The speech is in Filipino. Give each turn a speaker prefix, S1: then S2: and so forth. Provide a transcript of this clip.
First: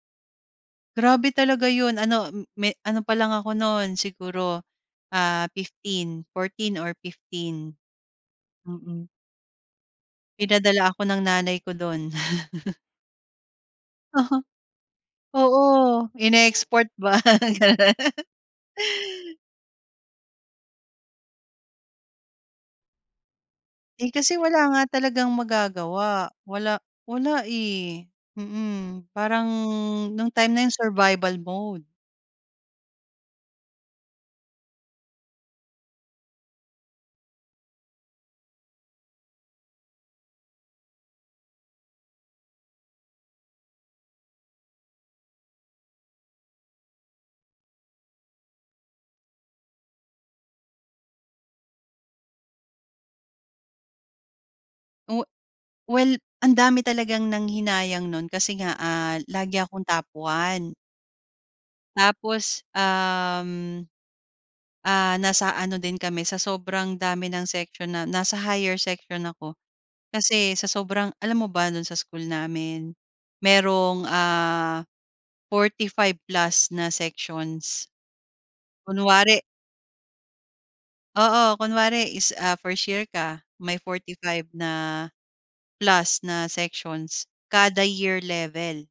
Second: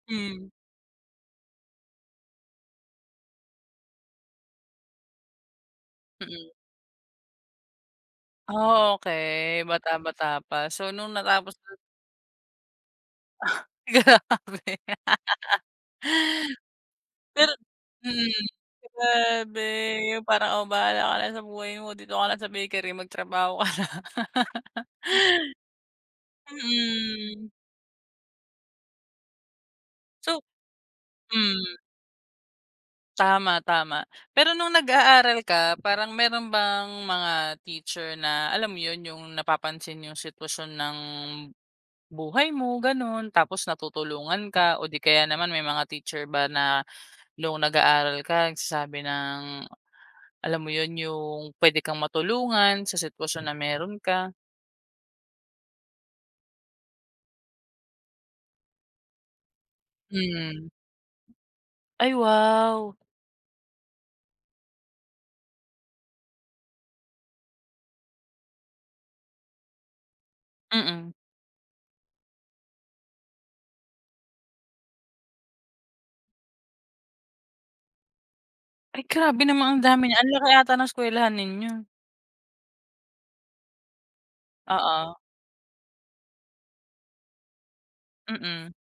S1: Hmm.
S2: Grabe talaga yun ano, hmm, may ano palang ako no'n siguro, ah, 15.
S1: Mm.
S2: 14 or 15.
S1: Ah,
S2: Mm.
S1: okey, bata-bata pa,
S2: Pinadala
S1: so
S2: ako
S1: nung
S2: ng
S1: natapos
S2: nanay ko
S1: na
S2: do'n.
S1: Grabe!
S2: Oo. Oo, in-export ba.
S1: Pero, mm, grabe yung parang, "oh bahala ka na sa buhay mo, dito ka lang sa bakery magtrabaho ka na."
S2: Eh, kasi wala nga talagang magagawa. Wala, wala
S1: Mm.
S2: eh, mm. Parang nung
S1: So
S2: time na yun survival
S1: hmm.
S2: mode.
S1: Tama, tama. Pero nung nag-aaral ka, parang mayro'n bang mga teacher na alam mo yun? Yung napapansin, yung sitwasyon ng buhay mo gano'n, tapos natutulungan ka, o di kaya naman may mga teacher ba na nung nag-aaral ka nagsasabi ng, alam mo yun? Yung puwede kang matulungan, sa sitwasyon na mayro'n ka?
S2: Oh, well ang dami talagang nanghinayang no'n kasi nga, ah, lagi akong top
S1: Mm.
S2: 1.
S1: Ay,
S2: Tapos,
S1: wow!
S2: um, ah, nasa ano din kami sa sobrang dami ng section na nasa higher section ako kasi sa
S1: Mm.
S2: sobrang alam mo ba do'n sa school namin, mayrong, ah, 45+ na sections.
S1: Ay,
S2: Kunwari
S1: grabe naman ang dami niyan! Ang laki ata ng eskuwelahan
S2: oo,
S1: ninyo.
S2: kunwari is, ah, 1st year ka, may 45 na,
S1: Oo.
S2: plus na sections kada year
S1: Mm.
S2: level.